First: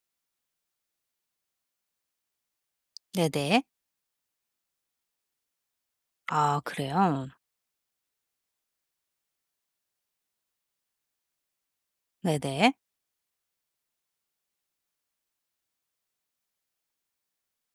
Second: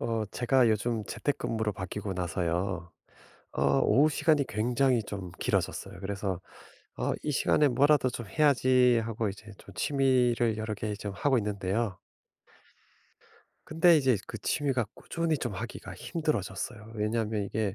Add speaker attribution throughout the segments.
Speaker 1: 제가 요즘 재택근무로 바뀌고 나서요.
Speaker 2: 네네.
Speaker 1: 오후 시간이 굉장히 좀 길어졌어요. 그래서
Speaker 2: 아, 그래요?
Speaker 1: 이 시간에 뭐라도 좀 해야지 하고 이제 좀 취미를 여러 개 좀 하고 있는데요.
Speaker 2: 네네.
Speaker 1: 근데 이제 그 취미가 꾸준히 좀 하기가 힘들어졌어요. 왜냐하면 이게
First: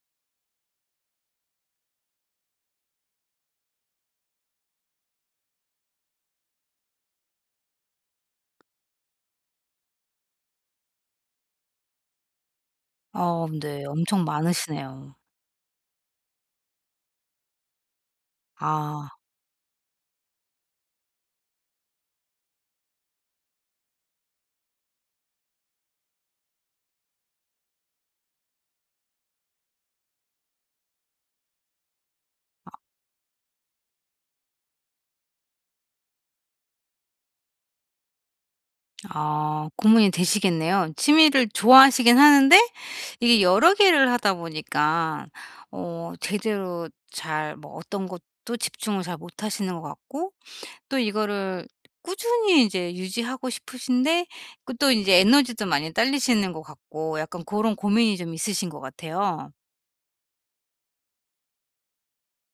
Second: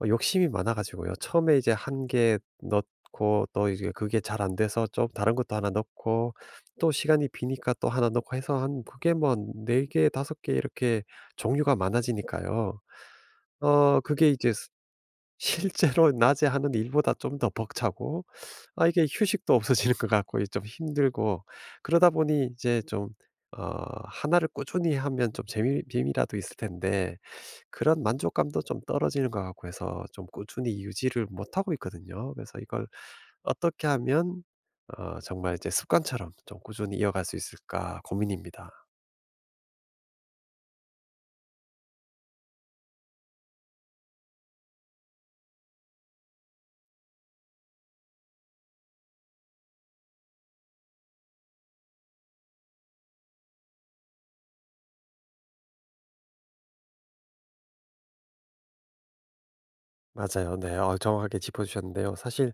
Speaker 1: 욕심이 많아가지고요. 처음에 이제 한 개 넣고 또 이제 그게 잘 안 돼서 좀 다른 것도 하나 넣고 또 시간이 비니까 또 하나 넣고 해서, 한 그게 뭐 네 개, 다섯 개 이렇게 종류가 많아지니까요.
Speaker 2: 어, 네. 엄청
Speaker 1: 그게 이제 스
Speaker 2: 많으시네요.
Speaker 1: 실제로 낮에 하는 일보다 좀 더 벅차고, 아 이게
Speaker 2: 아.
Speaker 1: 휴식도 없어지는 것 같고 이 좀 힘들고, 그러다 보니 이제 좀 어 하나를 꾸준히 하면 좀 재미라도 있을 텐데 그런 만족감도 좀 떨어지는 것 같고 해서 좀 꾸준히 유지를 못하고 있거든요. 그래서 이걸 어떻게 하면 정말 이제 습관처럼 좀 꾸준히 이어갈 수 있을까 고민입니다.
Speaker 2: 아, 고민이 되시겠네요. 취미를 좋아하시긴 하는데 이게 여러 개를 하다 보니까 제대로 잘 뭐 어떤 것도 집중을 잘 못하시는 것 같고 또 이거를 꾸준히 이제 유지하고 싶으신데 그 또 이제 에너지도 많이 딸리시는 것 같고 약간 그런 고민이 좀 있으신 것 같아요.
Speaker 1: 맞아요. 네. 정확하게 짚어주셨는데요. 사실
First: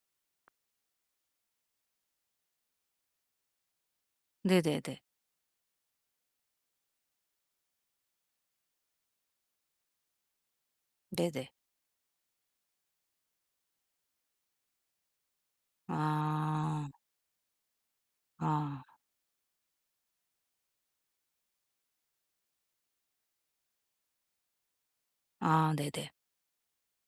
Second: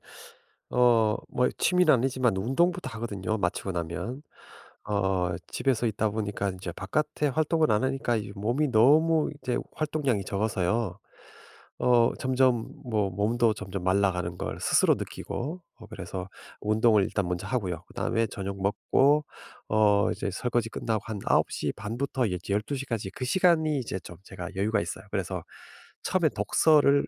Speaker 1: 뭐 취미는 아니지만 운동부터 하거든요, 마치고 나면.
Speaker 2: 네네네.
Speaker 1: 집에서 있다 보니까 이제 바깥에 활동을 안 하니까 이 몸이 너무 이제 활동량이 적어서요.
Speaker 2: 네네.
Speaker 1: 점점 뭐 몸도 점점 말라가는 걸 스스로 느끼고, 그래서
Speaker 2: 아.
Speaker 1: 운동을 일단 먼저 하고요. 그다음에 저녁
Speaker 2: 아.
Speaker 1: 먹고 이제 설거지 끝나고 한9시 반 부터 이제 1 2시 까지, 그 시간이 이제 좀 제가 여유가 있어요. 그래서
Speaker 2: 아, 네네.
Speaker 1: 처음에 독서를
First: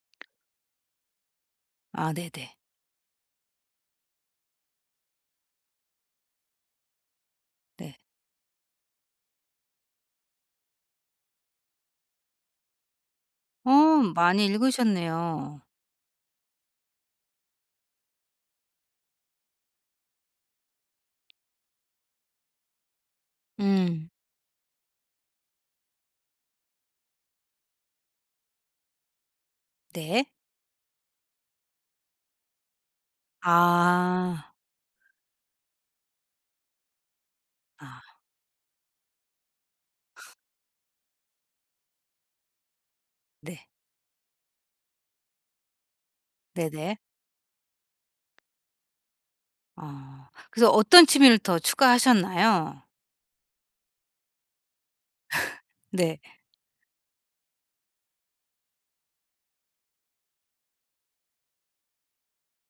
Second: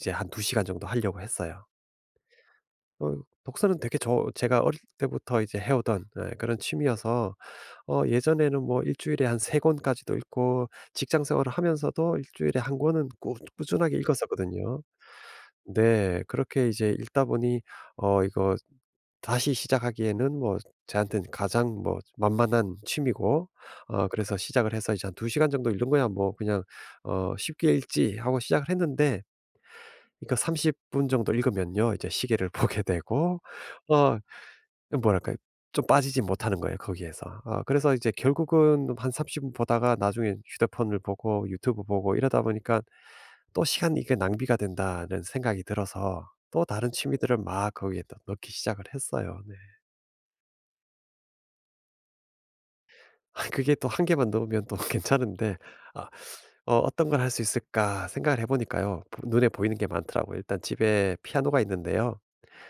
Speaker 1: 이제 한 2 시간 정도 하려고 했어요.
Speaker 2: 아, 네네.
Speaker 1: 어 독서는 되게 제가 어릴 때부터 이제 해오던, 예, 그런 취미여서
Speaker 2: 네.
Speaker 1: 예전에는 뭐 일 주일에 한 3 권까지도 읽고 직장 생활을 하면서도 일 주일에 한 권은 꾸
Speaker 2: 어,
Speaker 1: 꾸준하게
Speaker 2: 많이
Speaker 1: 읽었었거든요.
Speaker 2: 읽으셨네요.
Speaker 1: 네. 그렇게 이제 읽다 보니 이거 다시 시작하기에는 뭐 저한테는 가장 뭐 만만한 취미고,
Speaker 2: 음.
Speaker 1: 그래서 시작을 해서 이제 한 2 시간 정도 읽는 거야 뭐 그냥 '쉽게 읽지.' 하고 시작을 했는데,
Speaker 2: 네.
Speaker 1: 이거 30분 정도 읽으면요 이제 시계를 보게 되고, 어
Speaker 2: 아.
Speaker 1: 뭐랄까요. 좀 빠지지 못하는 거예요, 거기에서. 아, 그래서
Speaker 2: 아,
Speaker 1: 이제 결국은 한 30분 보다가 나중에 휴대폰을 보고 유튜브 보고 이러다 보니까 '또
Speaker 2: 네.
Speaker 1: 시간 이 게 낭비가 된다.'는 생각이 들어서 또 다른
Speaker 2: 네네.
Speaker 1: 취미들을 막 거기에 또 넣기 시작을 했어요. 네.
Speaker 2: 어. 그래서 어떤 취미를 더 추가하셨나요?
Speaker 1: 그게 또 한 개만 넣으면 또 괜찮은데, 아,
Speaker 2: 네.
Speaker 1: '어떤 걸 할 수 있을까?' 생각을 해 보니까요, 보 눈에 보이는 게 많더라고요. 일단 집에 피아노가 있는데요.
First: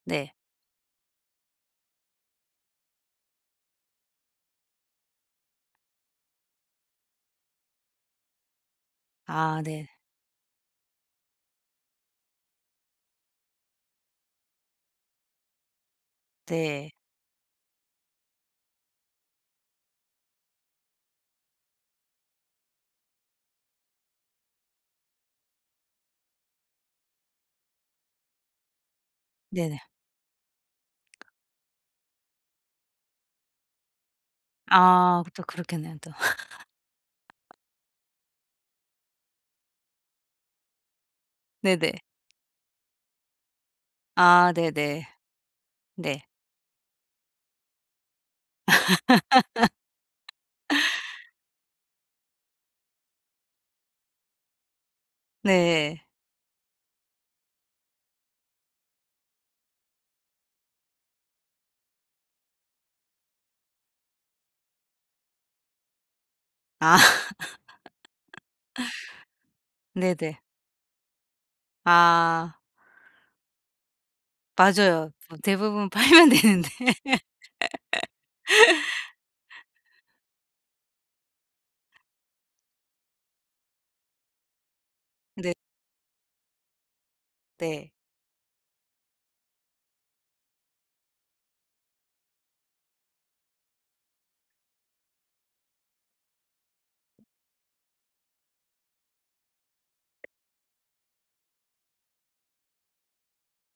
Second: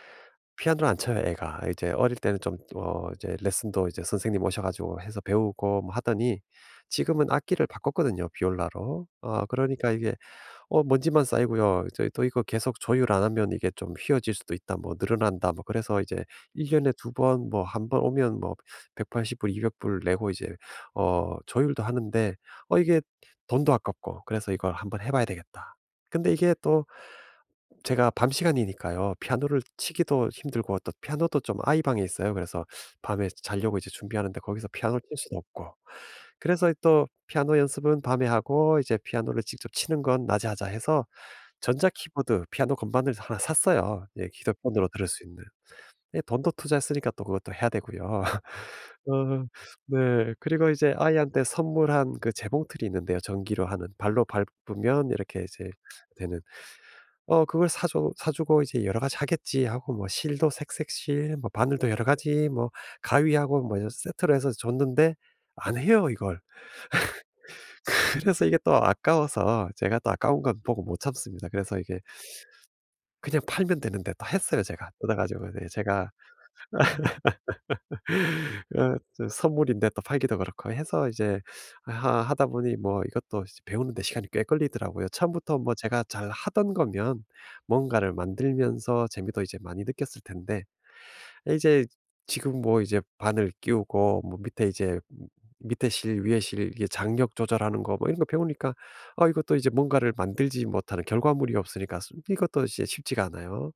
Speaker 2: 네.
Speaker 1: 피아노를 안 쳐요, 애가. 이제 어릴 때는 좀 이제 레슨도 이제 선생님 오셔 가지고 해서 배우고 뭐 하더니 지금은 악기를 바꿨거든요, 비올라로. 아
Speaker 2: 아, 네.
Speaker 1: 그러니까 이게 먼지만 쌓이고요. 이제 또 이거 계속 조율 안 하면 이게 좀 휘어질 수도 있다, 뭐 늘어난다 뭐 그래서 이제 1
Speaker 2: 네.
Speaker 1: 년에 두 번, 뭐 한 번 오면 뭐 180불, 200불 내고 이제 조율도 하는데, 이게 돈도 아깝고 그래서 '이걸 한번 해 봐야 되겠다.' 근데 이게 또 제가 밤 시간이니까요. 피아노를
Speaker 2: 네네.
Speaker 1: 치기도 힘들고 또 피아노도 좀 아이 방에 있어요. 그래서 밤에 자려고 이제 준비하는데 거기서 피아노를 칠
Speaker 2: 아,
Speaker 1: 수도
Speaker 2: 또
Speaker 1: 없고.
Speaker 2: 그렇겠네요 또.
Speaker 1: 그래서 또 피아노 연습은 밤에 하고 이제 피아노를 직접 치는 건 낮에 하자 해서 전자
Speaker 2: 네네.
Speaker 1: 키보드 피아노 건반을 하나 샀어요. 예,
Speaker 2: 아,
Speaker 1: 휴대폰으로
Speaker 2: 네네.
Speaker 1: 들을 수 있는. 예,
Speaker 2: 네.
Speaker 1: 돈도 투자했으니까 또 그것도 해야 되고요. 어, 네. 그리고 이제 아이한테 선물한 그 재봉틀이 있는데요. 전기로 하는, 발로 밟으면 이렇게 이제
Speaker 2: 네.
Speaker 1: 되는, 그걸 사줘 사주고 이제 여러 가지 하겠지 하고, 뭐 실도 색색실 뭐 바늘도 여러 가지 뭐 가위하고 뭐 세트로 해서 줬는데 안 해요, 이걸.
Speaker 2: 아.
Speaker 1: 그래서 이게 또 아까워서, 제가 또
Speaker 2: 네네.
Speaker 1: 아까운 건 보고 못 참습니다. 그래서 이게
Speaker 2: 아.
Speaker 1: 그냥 팔면 되는데 또 했어요, 제가.
Speaker 2: 맞아요,
Speaker 1: 뜯어
Speaker 2: 뭐
Speaker 1: 가지고, 네
Speaker 2: 대부분
Speaker 1: 제가
Speaker 2: 팔면 되는데.
Speaker 1: 저, 선물인데 또 팔기도 그렇고 해서 이제 하 하다 보니 뭐 이것도 이제 배우는 데 시간이 꽤 걸리더라고요.
Speaker 2: 네.
Speaker 1: 처음부터 뭐 제가 잘하던 거면
Speaker 2: 네.
Speaker 1: 뭔가를 만들면서 재미도 이제 많이 느꼈을 텐데, 이제 지금 뭐 이제 바늘 끼우고 뭐 밑에 이제 밑에 실 위에 실 이게 장력 조절하는 거 뭐 이런 거 배우니까, 아 이것도 이제, 뭔가를 만들지 못하는, 결과물이 없으니까 수 이것도 이제 쉽지가 않아요.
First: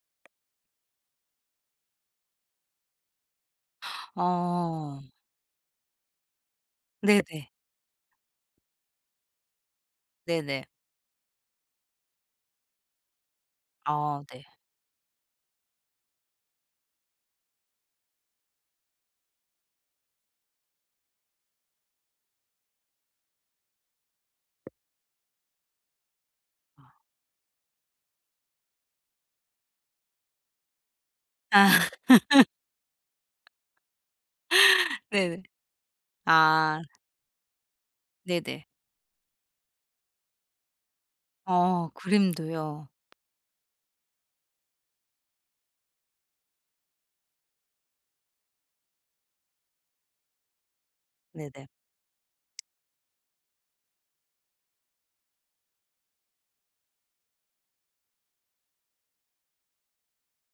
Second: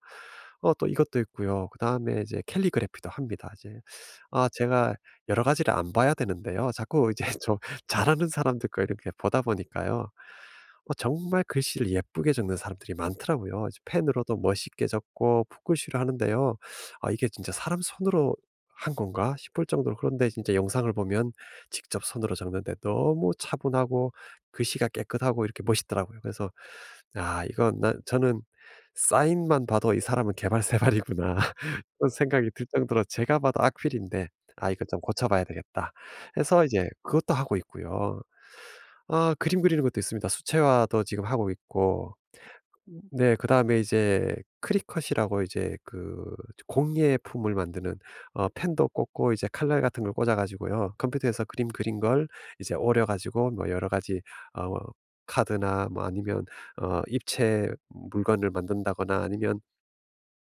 Speaker 1: 또 이것도 있고요. 그다음에 이제 캘리그래피도 합니다. 이제, 아 제가
Speaker 2: 어.
Speaker 1: 여러 가지를 안 봐야 되는데요. 자꾸 이제
Speaker 2: 네네.
Speaker 1: 잘하는 사람들 거 이렇게 보다 보니까요.
Speaker 2: 네네.
Speaker 1: 정말 글씨를 예쁘게 적는 사람들이 많더라고요. 이제
Speaker 2: 어,
Speaker 1: 펜으로도
Speaker 2: 네.
Speaker 1: 멋있게 적고 붓글씨로 하는데요. '아 이게 진짜 사람 손으로 한 건가?' 싶을 정도로, 그런데 진짜 영상을 보면 직접 손으로 적는데 너무 차분하고 글씨가 깨끗하고 이렇게 멋있더라고요. 그래서 '아, 이건 나 저는 사인만 봐도, 이 사람은 개발세발이구나.'
Speaker 2: 아.
Speaker 1: 그런 생각이 들 정도로 제가 봐도 악필인데, '아 이거 좀 고쳐
Speaker 2: 네네.
Speaker 1: 봐야 되겠다.' 해서
Speaker 2: 아,
Speaker 1: 이제 그것도 하고 있고요.
Speaker 2: 네네.
Speaker 1: 아, 그림 그리는 것도 있습니다. 수채화도 지금 하고
Speaker 2: 어,
Speaker 1: 있고.
Speaker 2: 그림도요.
Speaker 1: 네. 그다음에 이제 크리컷이라고, 이제 그 공예품을 만드는, 펜도 꽂고 이제 칼날 같은 걸 꽂아 가지고요, 컴퓨터에서
Speaker 2: 네네.
Speaker 1: 그림 그린 걸 이제 오려 가지고, 뭐 여러 가지 어 카드나, 뭐 아니면 입체 물건을 만든다거나, 아니면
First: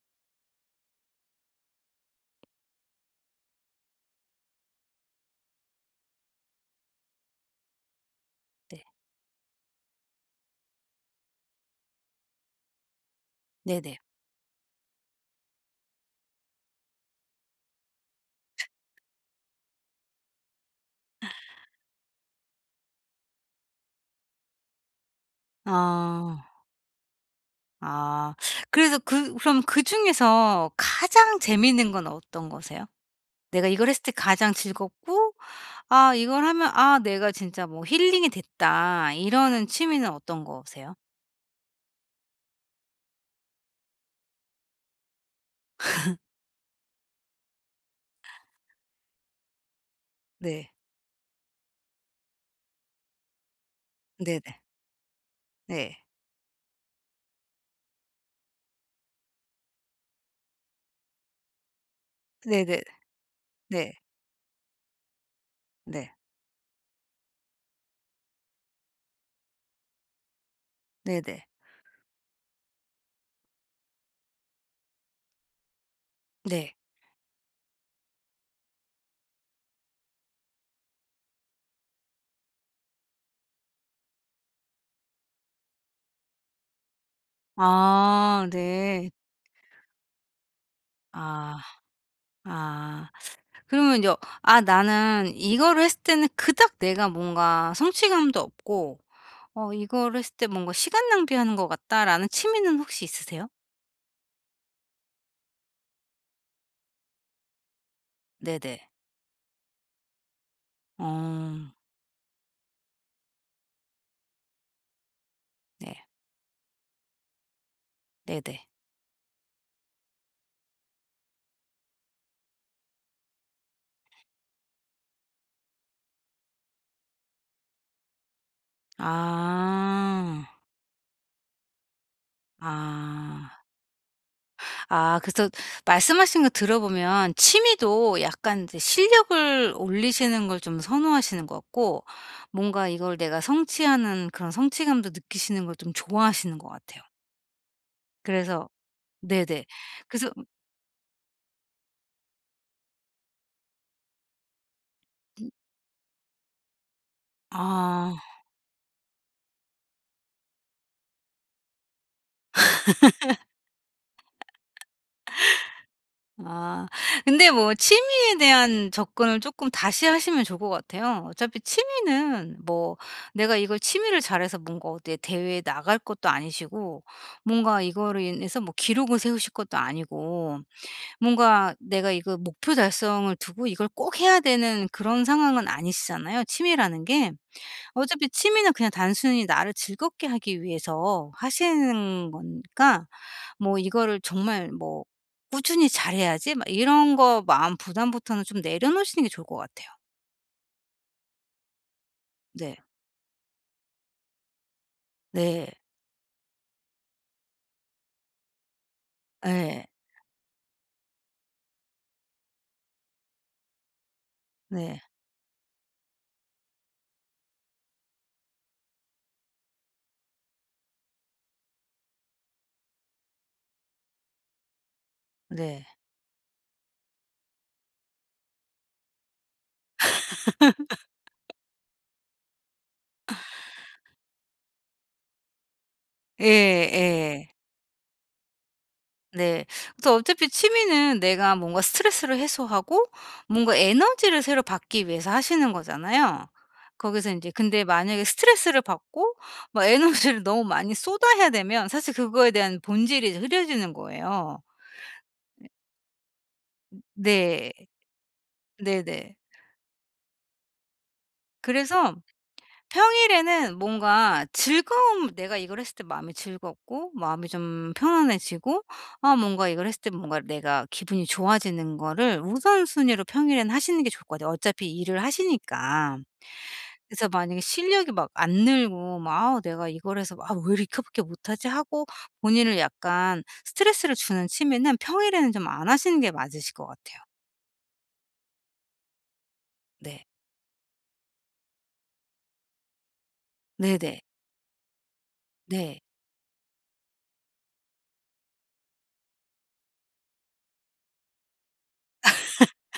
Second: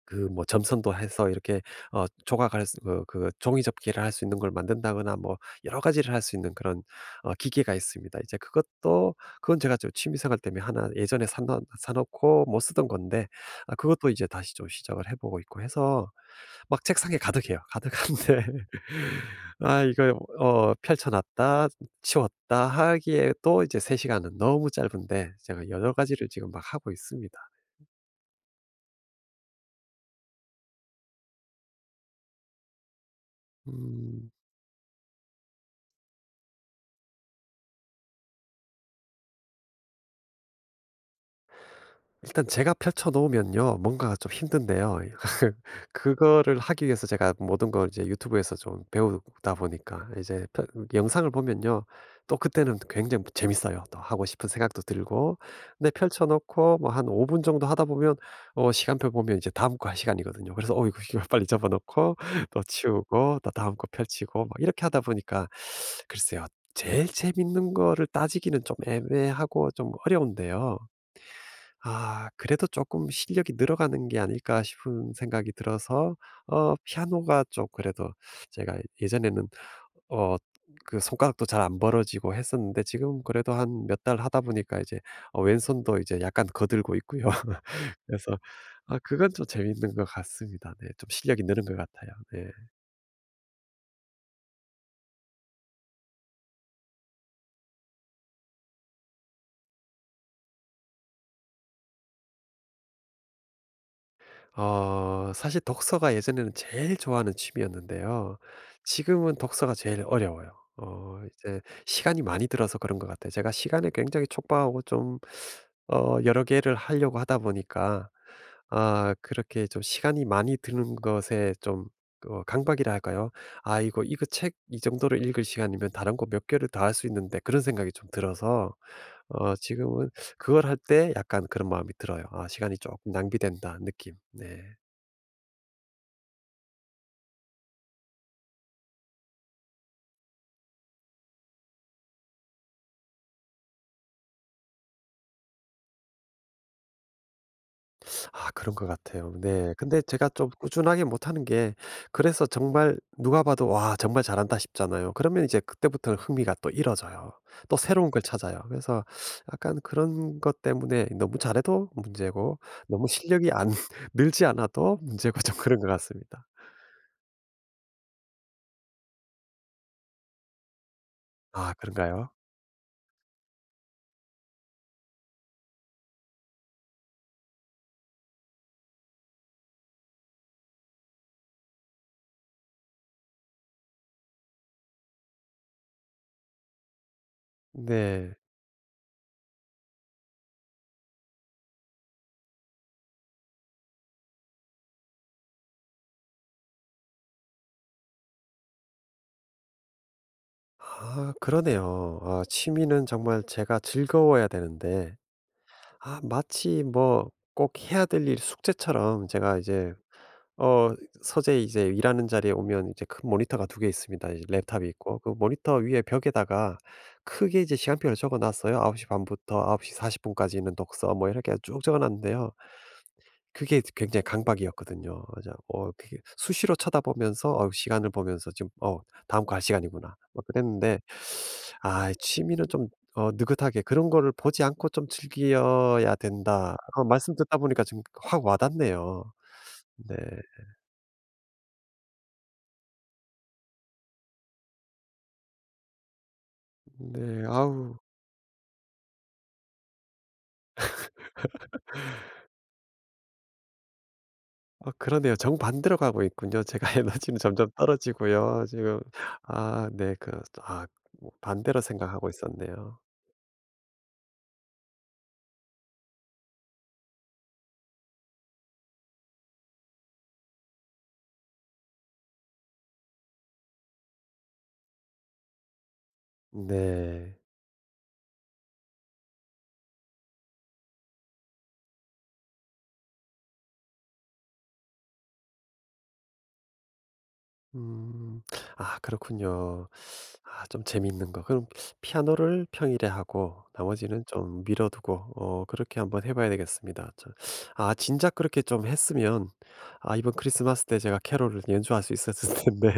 Speaker 1: 그 뭐 점선도 해서 이렇게 어 조각할 수 그 종이 접기를 할 수 있는 걸 만든다거나 뭐 여러 가지를 할 수 있는, 그런 기계가 있습니다. 이제
Speaker 2: 네.
Speaker 1: 그것도, 그건 제가 저 취미 생활 때문에 하나 예전에 사놓 사 놓고 못 쓰던 건데, 아
Speaker 2: 네네.
Speaker 1: 그것도 이제 다시 좀 시작을 해 보고 있고 해서 막 책상에 가득해요. 가득한데 아 이걸, 펼쳐 놨다 치웠다 하기에 또 이제 3 시간은 너무 짧은데, 제가 여러 가지를
Speaker 2: 아.
Speaker 1: 지금 막 하고 있습니다.
Speaker 2: 아. 그래서 그 그럼 그중에서 가장 재밌는 건 어떤 거세요? 내가 이걸 했을 때
Speaker 1: 음.
Speaker 2: 가장 즐겁고 '아, 이걸 하면 아 내가 진짜 뭐 힐링이 됐다.' 이러는 취미는 어떤 거세요?
Speaker 1: 일단 제가 펼쳐 놓으면요, 뭔가 좀 힘든데요. 그거를 하기 위해서 제가 모든 걸 이제 유튜브에서 좀 배우다 보니까, 이제 펴
Speaker 2: 네.
Speaker 1: 영상을 보면요, 또 그때는 굉장히 재밌어요. 또 하고 싶은
Speaker 2: 네네.
Speaker 1: 생각도 들고. 근데
Speaker 2: 네.
Speaker 1: 펼쳐 놓고 뭐 한 5분 정도 하다 보면 시간표 보면 이제 다음 거 할 시간이거든요. 그래서 이거 이거 빨리 접어 놓고 또
Speaker 2: 네네.
Speaker 1: 치우고 또 다음 거
Speaker 2: 네.
Speaker 1: 펼치고 막 이렇게 하다 보니까.
Speaker 2: 네.
Speaker 1: 글쎄요, 제일 재밌는 거를 따지기는 좀 애매하고 좀 어려운데요.
Speaker 2: 네네.
Speaker 1: 아 그래도 조금 실력이 늘어가는 게 아닐까 싶은 생각이 들어서,
Speaker 2: 네.
Speaker 1: 피아노가 좀 그래도, 제가 예전에는 어 그 손가락도 잘 안 벌어지고 했었는데 지금 그래도 한 몇 달 하다 보니까 이제 왼손도 이제 약간 거들고 있고요. 그래서
Speaker 2: 아,
Speaker 1: 아,
Speaker 2: 네.
Speaker 1: 그건 좀 재밌는 것 같습니다. 네. 좀 실력이
Speaker 2: 아.
Speaker 1: 느는 것 같아요. 네.
Speaker 2: 아. 그러면 이제 아 나는 이거를 했을 때는 그닥 내가 뭔가 성취감도 없고 이거를 했을 때 뭔가 '시간 낭비하는 것 같다.'라는 취미는 혹시 있으세요?
Speaker 1: 사실 독서가 예전에는 제일 좋아하는 취미였는데요.
Speaker 2: 네네.
Speaker 1: 지금은 독서가 제일 어려워요.
Speaker 2: 어,
Speaker 1: 이제 시간이 많이 들어서 그런 것 같아요. 제가 시간에 굉장히 촉박하고, 좀
Speaker 2: 네.
Speaker 1: 여러 개를 하려고 하다 보니까,
Speaker 2: 네네.
Speaker 1: 아 그렇게 좀 시간이 많이 드는 것에 좀 강박이라 할까요? '아 이거 책 이 정도로 읽을 시간이면 다른 거 몇 개를 더 할 수 있는데.' 그런 생각이 좀 들어서 지금은
Speaker 2: 아.
Speaker 1: 그걸 할 때 약간 그런 마음이 들어요. '아 시간이 조금
Speaker 2: 아.
Speaker 1: 낭비된다.' 느낌. 네.
Speaker 2: 아, 그래서 말씀하신 거 들어보면 취미도 약간 이제 실력을 올리시는 걸 좀 선호하시는 것 같고 뭔가 이걸 내가 성취하는 그런 성취감도 느끼시는 걸 좀 좋아하시는 것 같아요.
Speaker 1: 아,
Speaker 2: 그래서
Speaker 1: 그런 것 같아요.
Speaker 2: 네네.
Speaker 1: 네. 근데 제가
Speaker 2: 그래서
Speaker 1: 좀 꾸준하게 못하는 게, 그래서 정말 누가 봐도 '와, 정말 잘한다.' 싶잖아요. 그러면 이제 그때부터 흥미가 또 잃어져요. 또 새로운
Speaker 2: 아.
Speaker 1: 걸 찾아요. 그래서 약간 그런 것 때문에 너무 잘해도 문제고, 너무 실력이 안 늘지 않아도 문제고, 좀 그런 것 같습니다.
Speaker 2: 아. 근데 뭐 취미에 대한 접근을 조금 다시 하시면 좋을 것 같아요. 어차피
Speaker 1: 아 그런가요?
Speaker 2: 취미는 뭐 내가 이걸 취미를 잘해서 뭔가 어디에 대회에 나갈 것도 아니시고 뭔가 이거로 인해서 뭐 기록을 세우실 것도 아니고 뭔가 내가 이거 목표 달성을 두고 이걸 꼭 해야 되는 그런 상황은 아니시잖아요, 취미라는 게. 어차피
Speaker 1: 네.
Speaker 2: 취미는 그냥 단순히 나를 즐겁게 하기 위해서 하시는 거니까 뭐 이거를 정말 뭐 '꾸준히 잘해야지.' 막 이런 거 마음 부담부터는 좀 내려놓으시는 게 좋을 것 같아요.
Speaker 1: 아 그러네요. 아
Speaker 2: 네.
Speaker 1: 취미는 정말 제가 즐거워야 되는데,
Speaker 2: 네.
Speaker 1: 아 마치 뭐 꼭 해야 될 일, 숙제처럼 제가
Speaker 2: 예.
Speaker 1: 이제, 어 서재 이제 일하는 자리에 오면 이제 큰 모니터가 두 개 있습니다. 이제 랩탑이
Speaker 2: 네.
Speaker 1: 있고, 그 모니터 위에 벽에다가 크게 이제 시간표를 적어 놨어요. 9시 반 부터 9:40 분까지는 독서, 뭐 이렇게 쭉 적어 놨는데요. 그게 굉장히 강박이었거든요. 그래서
Speaker 2: 네.
Speaker 1: 그게 수시로 쳐다보면서 시간을 보면서, 지금 '어, 다음 거 할 시간이구나.' 막 그랬는데, 아 취미는 좀 느긋하게 '그런 거를 보지 않고 좀 즐겨야 된다.' 말씀
Speaker 2: 예예.
Speaker 1: 듣다 보니까 지금 확 와 닿네요.
Speaker 2: 네. 그래서
Speaker 1: 네.
Speaker 2: 어차피 취미는 내가 뭔가 스트레스를 해소하고 뭔가 에너지를 새로 받기 위해서 하시는 거잖아요. 거기서
Speaker 1: 네.
Speaker 2: 인제 근데
Speaker 1: 아우.
Speaker 2: 만약에 스트레스를 받고 막 에너지를 너무 많이 쏟아야 되면 사실 그거에 대한 본질이 흐려지는 거예요.
Speaker 1: 그러네요. 정반대로 가고 있군요. 제가 에너지는 점점
Speaker 2: 네.
Speaker 1: 떨어지고요, 지금.
Speaker 2: 네네.
Speaker 1: 아, 네. 아, 뭐 반대로
Speaker 2: 그래서
Speaker 1: 생각하고 있었네요.
Speaker 2: 평일에는 뭔가 즐거움 내가 이걸 했을 때 마음이 즐겁고 마음이 좀 편안해지고 아 뭔가 이걸 했을 때 뭔가 내가 기분이 좋아지는 거를 우선순위로 평일에는 하시는 게 좋을 것 같아요 어차피 일을 하시니까. 그래서
Speaker 1: 네.
Speaker 2: 만약에 실력이 막 안 늘고 막 '아우 내가 이걸 해서 아 왜 이렇게밖에 못하지?' 하고 본인을 약간 스트레스를 주는 취미는 평일에는 좀 안 하시는 게 맞으실 것 같아요.
Speaker 1: 음. 아 그렇군요.
Speaker 2: 네.
Speaker 1: 아, 좀 재밌는 거. 그럼 피아노를 평일에 하고
Speaker 2: 네네.
Speaker 1: 나머지는 좀 미뤄 두고, 그렇게
Speaker 2: 네.
Speaker 1: 한번 해 봐야 되겠습니다. 아 진작 그렇게 좀 했으면, 아 이번 크리스마스 때 제가 캐롤을 연주할 수 있었을 텐데.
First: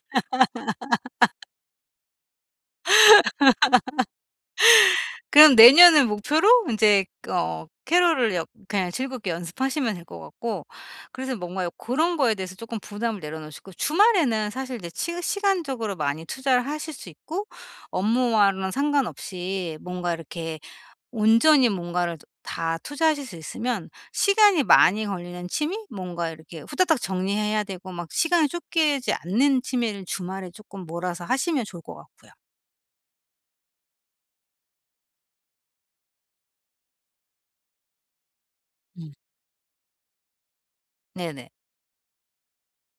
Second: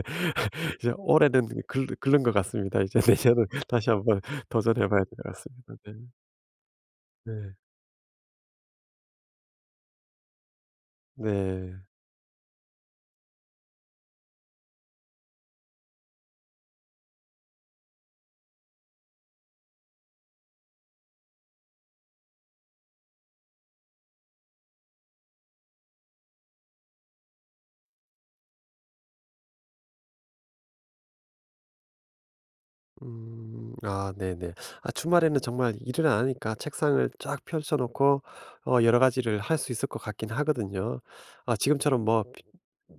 Speaker 1: 이제 올해는 글 글른 것 같습니다. 이제 내년은 다시 한번 도전해 봐야 될 것
Speaker 2: 그럼
Speaker 1: 같습니다. 네.
Speaker 2: 내년을 목표로 이제
Speaker 1: 네.
Speaker 2: 캐롤을 역 그냥 즐겁게 연습하시면 될 것 같고 그래서 뭔가
Speaker 1: 네.
Speaker 2: 그런 거에 대해서 조금 부담을 내려놓으시고 주말에는 사실 이제 치 시간적으로 많이 투자를 하실 수 있고 업무와는 상관없이 뭔가 이렇게 온전히 뭔가를 다 투자하실 수 있으면 시간이 많이 걸리는 취미? 뭔가 이렇게 후다닥 정리해야 되고 막 시간이 쫓기지 않는 취미를 주말에 조금 몰아서 하시면 좋을 것 같고요.
Speaker 1: 음. 아 네네. 아 주말에는 정말 일을 안 하니까 책상을 쫙 펼쳐 놓고 여러
Speaker 2: 음.
Speaker 1: 가지를 할 수 있을 것 같긴 하거든요.
Speaker 2: 네네.
Speaker 1: 아 지금처럼 뭐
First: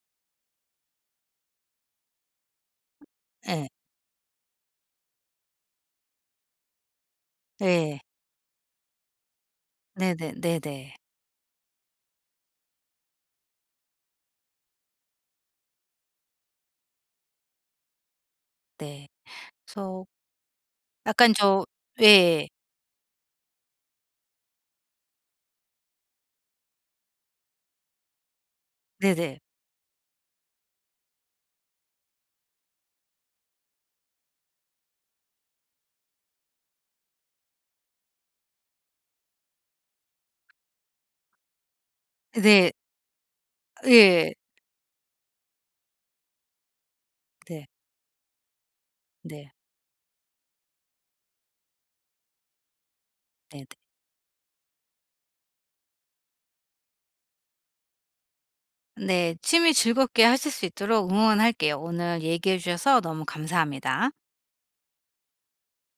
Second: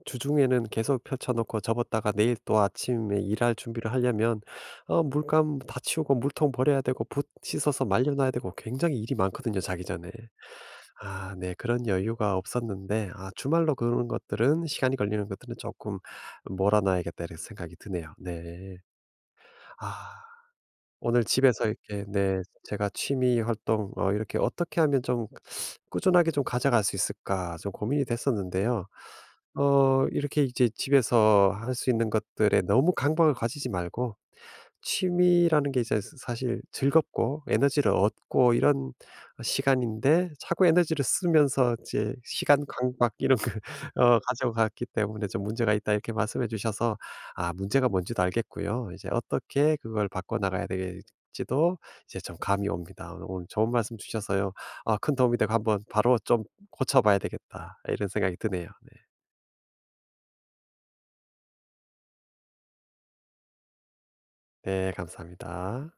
Speaker 1: 주중에는 계속 펼쳐 놓고 접었다가 내일 또 아침에 일할
Speaker 2: 예.
Speaker 1: 준비를 하려면 물감 다 치우고 물통 버려야 되고 붓 씻어서
Speaker 2: 예.
Speaker 1: 말려 놔야 되고 굉장히 일이 많거든요, 자기 전에.
Speaker 2: 네네. 네네.
Speaker 1: 아 네. 그런 여유가 없었는데, 아 주말로 그런 것들은, 시간이 걸리는 것들은 조금 몰아 놔야겠다 이런 생각이 드네요. 네.
Speaker 2: 네. 그래서
Speaker 1: 아. 오늘
Speaker 2: 약간
Speaker 1: 집에서
Speaker 2: 저
Speaker 1: 이렇게, 네
Speaker 2: 예.
Speaker 1: 제가 취미 활동 이렇게 어떻게 하면 좀 꾸준하게 좀 가져갈 수 있을까 좀 고민이 됐었는데요.
Speaker 2: 네네.
Speaker 1: 이렇게 이제 집에서 할 수 있는 것들에 너무 강박을 가지지 말고 취미라는 게 이제 사실 즐겁고 에너지를 얻고 이런 시간인데 자꾸 에너지를 쓰면서 이제 시간
Speaker 2: 네.
Speaker 1: 강박 이런 거
Speaker 2: 예.
Speaker 1: 가져갔기 때문에 좀 문제가 있다 이렇게 말씀해 주셔서 아
Speaker 2: 네.
Speaker 1: 문제가 뭔지도 알겠고요. 이제
Speaker 2: 네.
Speaker 1: 어떻게 그걸 바꿔나가야 되겠지도 이제 좀 감이 옵니다. 오늘
Speaker 2: 네네.
Speaker 1: 좋은 말씀 주셔서요. 아 큰 도움이 되고, 한번 바로 좀 고쳐봐야 되겠다, 이런 생각이 드네요. 네.
Speaker 2: 네. 취미 즐겁게 하실 수 있도록 응원할게요. 오늘 얘기해 주셔서 너무 감사합니다.
Speaker 1: 네 감사합니다.